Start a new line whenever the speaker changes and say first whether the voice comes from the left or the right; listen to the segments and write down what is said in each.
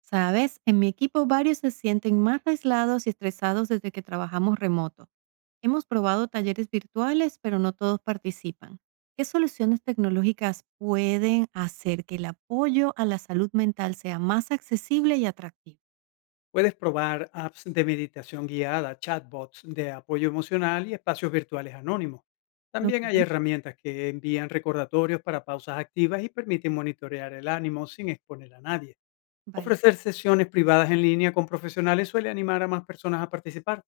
right: Sabes, en mi equipo varios se sienten más aislados y estresados desde que trabajamos remoto. Hemos probado talleres virtuales, pero no todos participan. ¿Qué soluciones tecnológicas pueden hacer que el apoyo a la salud mental sea más accesible y atractivo?
left: Puedes probar apps de meditación guiada, chatbots de apoyo emocional y espacios virtuales anónimos. También hay
right: Ok.
left: herramientas que envían recordatorios para pausas activas y permiten monitorear el ánimo sin exponer a nadie.
right: Vale.
left: Ofrecer sesiones privadas en línea con profesionales suele animar a más personas a participar.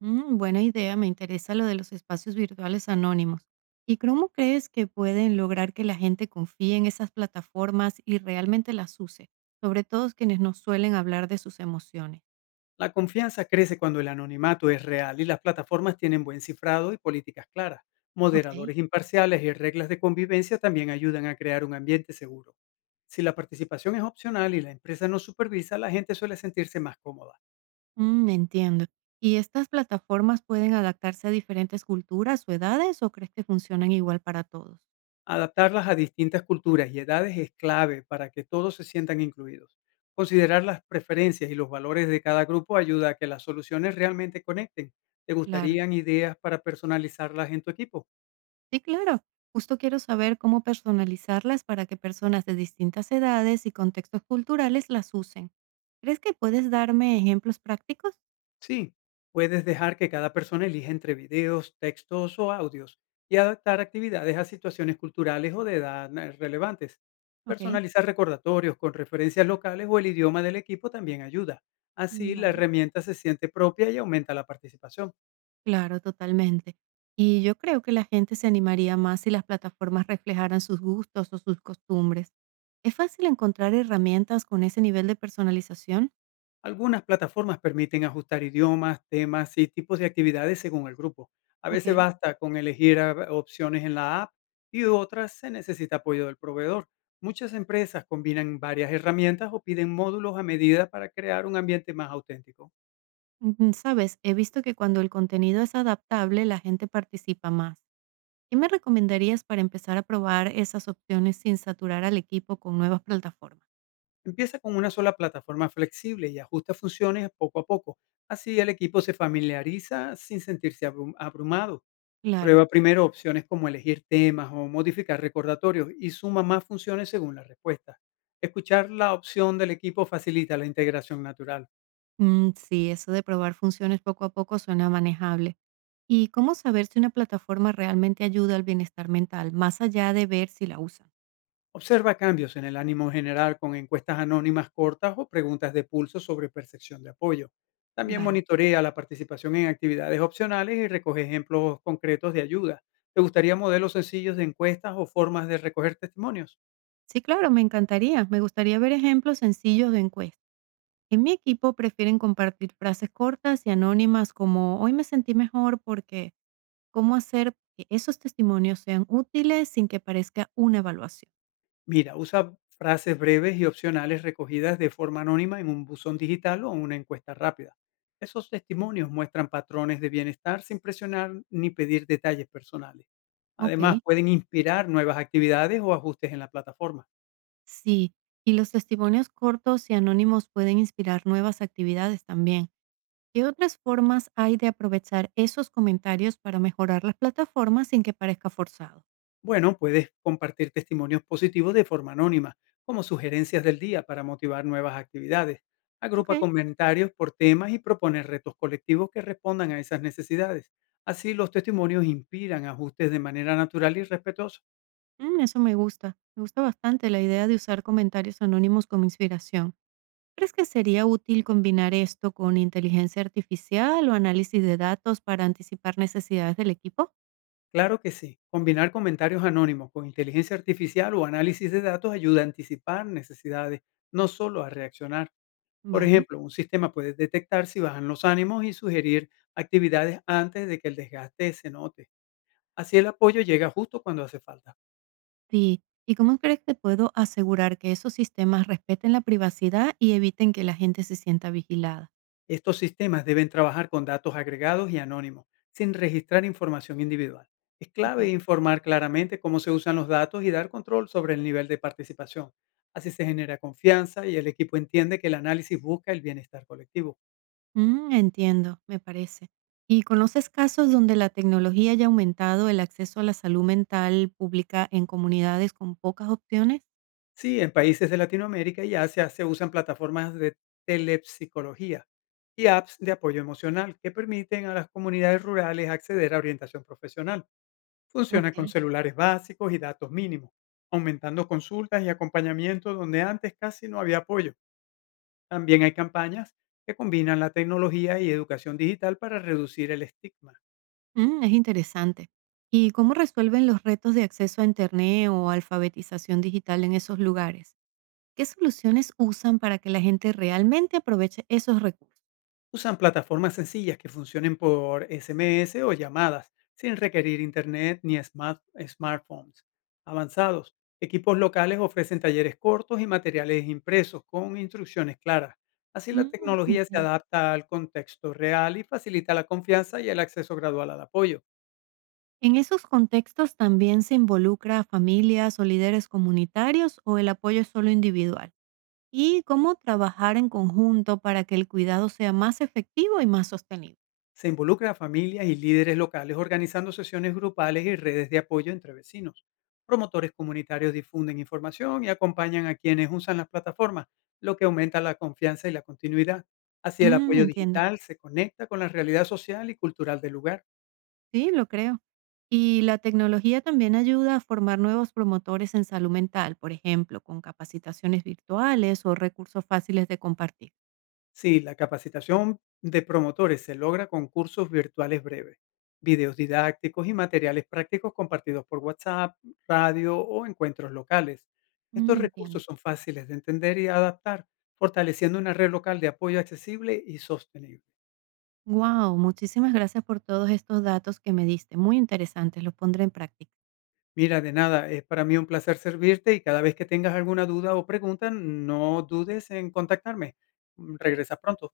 right: Mm, buena idea, me interesa lo de los espacios virtuales anónimos. ¿Y cómo crees que pueden lograr que la gente confíe en esas plataformas y realmente las use? Sobre todo quienes no suelen hablar de sus emociones.
left: La confianza crece cuando el anonimato es real y las plataformas tienen buen cifrado y políticas claras.
right: Okey.
left: Moderadores imparciales y reglas de convivencia también ayudan a crear un ambiente seguro. Si la participación es opcional y la empresa no supervisa, la gente suele sentirse más cómoda.
right: Mm, entiendo. ¿Y estas plataformas pueden adaptarse a diferentes culturas o edades, o crees que funcionan igual para todos?
left: Adaptarlas a distintas culturas y edades es clave para que todos se sientan incluidos. Considerar las preferencias y los valores de cada grupo ayuda a que las soluciones realmente conecten. ¿Te
right: Claro.
left: gustarían ideas para personalizarlas en tu equipo?
right: Sí, claro. Justo quiero saber cómo personalizarlas para que personas de distintas edades y contextos culturales las usen. ¿Crees que puedes darme ejemplos prácticos?
left: Sí, puedes dejar que cada persona elija entre videos, textos o audios y adaptar actividades a situaciones culturales o de edad relevantes.
right: Okey.
left: Personalizar recordatorios con referencias locales o el idioma del equipo también ayuda. Así la
right: Vale.
left: herramienta se siente propia y aumenta la participación.
right: Claro, totalmente. Y yo creo que la gente se animaría más si las plataformas reflejaran sus gustos o sus costumbres. ¿Es fácil encontrar herramientas con ese nivel de personalización?
left: Algunas plataformas permiten ajustar idiomas, temas y tipos de actividades según el grupo. A veces
right: Ok.
left: basta con elegir opciones en la app y otras se necesita apoyo del proveedor. Muchas empresas combinan varias herramientas o piden módulos a medida para crear un ambiente más auténtico.
right: Mm, mm, sabes, he visto que cuando el contenido es adaptable, la gente participa más. ¿Qué me recomendarías para empezar a probar esas opciones sin saturar al equipo con nuevas plataformas?
left: Empieza con una sola plataforma flexible y ajusta funciones poco a poco. Así el equipo se familiariza sin sentirse abrumado.
right: Claro.
left: Prueba primero opciones como elegir temas o modificar recordatorios y suma más funciones según la respuesta. Escuchar la opción del equipo facilita la integración natural.
right: Mm, sí, eso de probar funciones poco a poco suena manejable. ¿Y cómo saber si una plataforma realmente ayuda al bienestar mental, más allá de ver si la usan?
left: Observa cambios en el ánimo general con encuestas anónimas cortas o preguntas de pulso sobre percepción de apoyo. También
right: Vale.
left: monitorea la participación en actividades opcionales y recoge ejemplos concretos de ayuda. ¿Te gustaría modelos sencillos de encuestas o formas de recoger testimonios?
right: Sí, claro, me encantaría. Me gustaría ver ejemplos sencillos de encuestas. En mi equipo prefieren compartir frases cortas y anónimas como hoy me sentí mejor porque, cómo hacer que esos testimonios sean útiles sin que parezca una evaluación.
left: Mira, usa frases breves y opcionales recogidas de forma anónima en un buzón digital o una encuesta rápida. Esos testimonios muestran patrones de bienestar sin presionar ni pedir detalles personales.
right: Ok,
left: Además, pueden inspirar nuevas actividades o ajustes en la plataforma.
right: sí. Y los testimonios cortos y anónimos pueden inspirar nuevas actividades también. ¿Qué otras formas hay de aprovechar esos comentarios para mejorar las plataformas sin que parezca forzado?
left: Bueno, puedes compartir testimonios positivos de forma anónima, como sugerencias del día para motivar nuevas actividades.
right: Ok,
left: Agrupa comentarios por temas y propone retos colectivos que respondan a esas necesidades. Así los testimonios inspiran ajustes de manera natural y respetuosa.
right: mm, eso me gusta. Me gusta bastante la idea de usar comentarios anónimos como inspiración. ¿Crees que sería útil combinar esto con inteligencia artificial o análisis de datos para anticipar necesidades del equipo?
left: Claro que sí. Combinar comentarios anónimos con inteligencia artificial o análisis de datos ayuda a anticipar necesidades, no solo a reaccionar. Por
right: Vale.
left: ejemplo, un sistema puede detectar si bajan los ánimos y sugerir actividades antes de que el desgaste se note. Así el apoyo llega justo cuando hace falta.
right: Sí. ¿Y cómo crees que puedo asegurar que esos sistemas respeten la privacidad y eviten que la gente se sienta vigilada?
left: Estos sistemas deben trabajar con datos agregados y anónimos, sin registrar información individual. Es clave
right: Ok.
left: informar claramente cómo se usan los datos y dar control sobre el nivel de participación. Así se genera confianza y el equipo entiende que el análisis busca el bienestar colectivo.
right: Mm, entiendo, me parece. ¿Y conoces casos donde la tecnología haya aumentado el acceso a la salud mental pública en comunidades con pocas opciones?
left: Sí, en países de Latinoamérica y Asia se usan plataformas de telepsicología y apps de apoyo emocional que permiten a las comunidades rurales acceder a orientación profesional. Funciona
right: Ok.
left: con celulares básicos y datos mínimos, aumentando consultas y acompañamiento donde antes casi no había apoyo. También hay campañas que combinan la tecnología y educación digital para reducir el estigma.
right: Mm, es interesante. ¿Y cómo resuelven los retos de acceso a Internet o alfabetización digital en esos lugares? ¿Qué soluciones usan para que la gente realmente aproveche esos recursos?
left: Usan plataformas sencillas que funcionen por SMS o llamadas, sin requerir internet ni smartphones. Avanzados, equipos locales ofrecen talleres cortos y materiales impresos con instrucciones claras. Así la
right: Mm,
left: tecnología se
right: entiendo.
left: adapta al contexto real y facilita la confianza y el acceso gradual al apoyo.
right: ¿En esos contextos también se involucra a familias o líderes comunitarios o el apoyo es solo individual? Y cómo trabajar en conjunto para que el cuidado sea más efectivo y más sostenido.
left: Se involucra a familias y líderes locales organizando sesiones grupales y redes de apoyo entre vecinos. Promotores comunitarios difunden información y acompañan a quienes usan las plataformas, lo que aumenta la confianza y la continuidad. Así el
right: Mm,
left: apoyo
right: entiendo.
left: digital se conecta con la realidad social y cultural del lugar.
right: Sí, lo creo. Y la tecnología también ayuda a formar nuevos promotores en salud mental, por ejemplo, con capacitaciones virtuales o recursos fáciles de compartir.
left: Sí, la capacitación de promotores se logra con cursos virtuales breves, videos didácticos y materiales prácticos compartidos por WhatsApp, radio o encuentros locales.
right: Mm,
left: Estos
right: entiendo.
left: recursos son fáciles de entender y adaptar, fortaleciendo una red local de apoyo accesible y sostenible.
right: Wow, muchísimas gracias por todos estos datos que me diste. Muy interesantes, los pondré en práctica.
left: Mira, de nada, es para mí un placer servirte y cada vez que tengas alguna duda o pregunta, no dudes en contactarme. Mm, regresa pronto.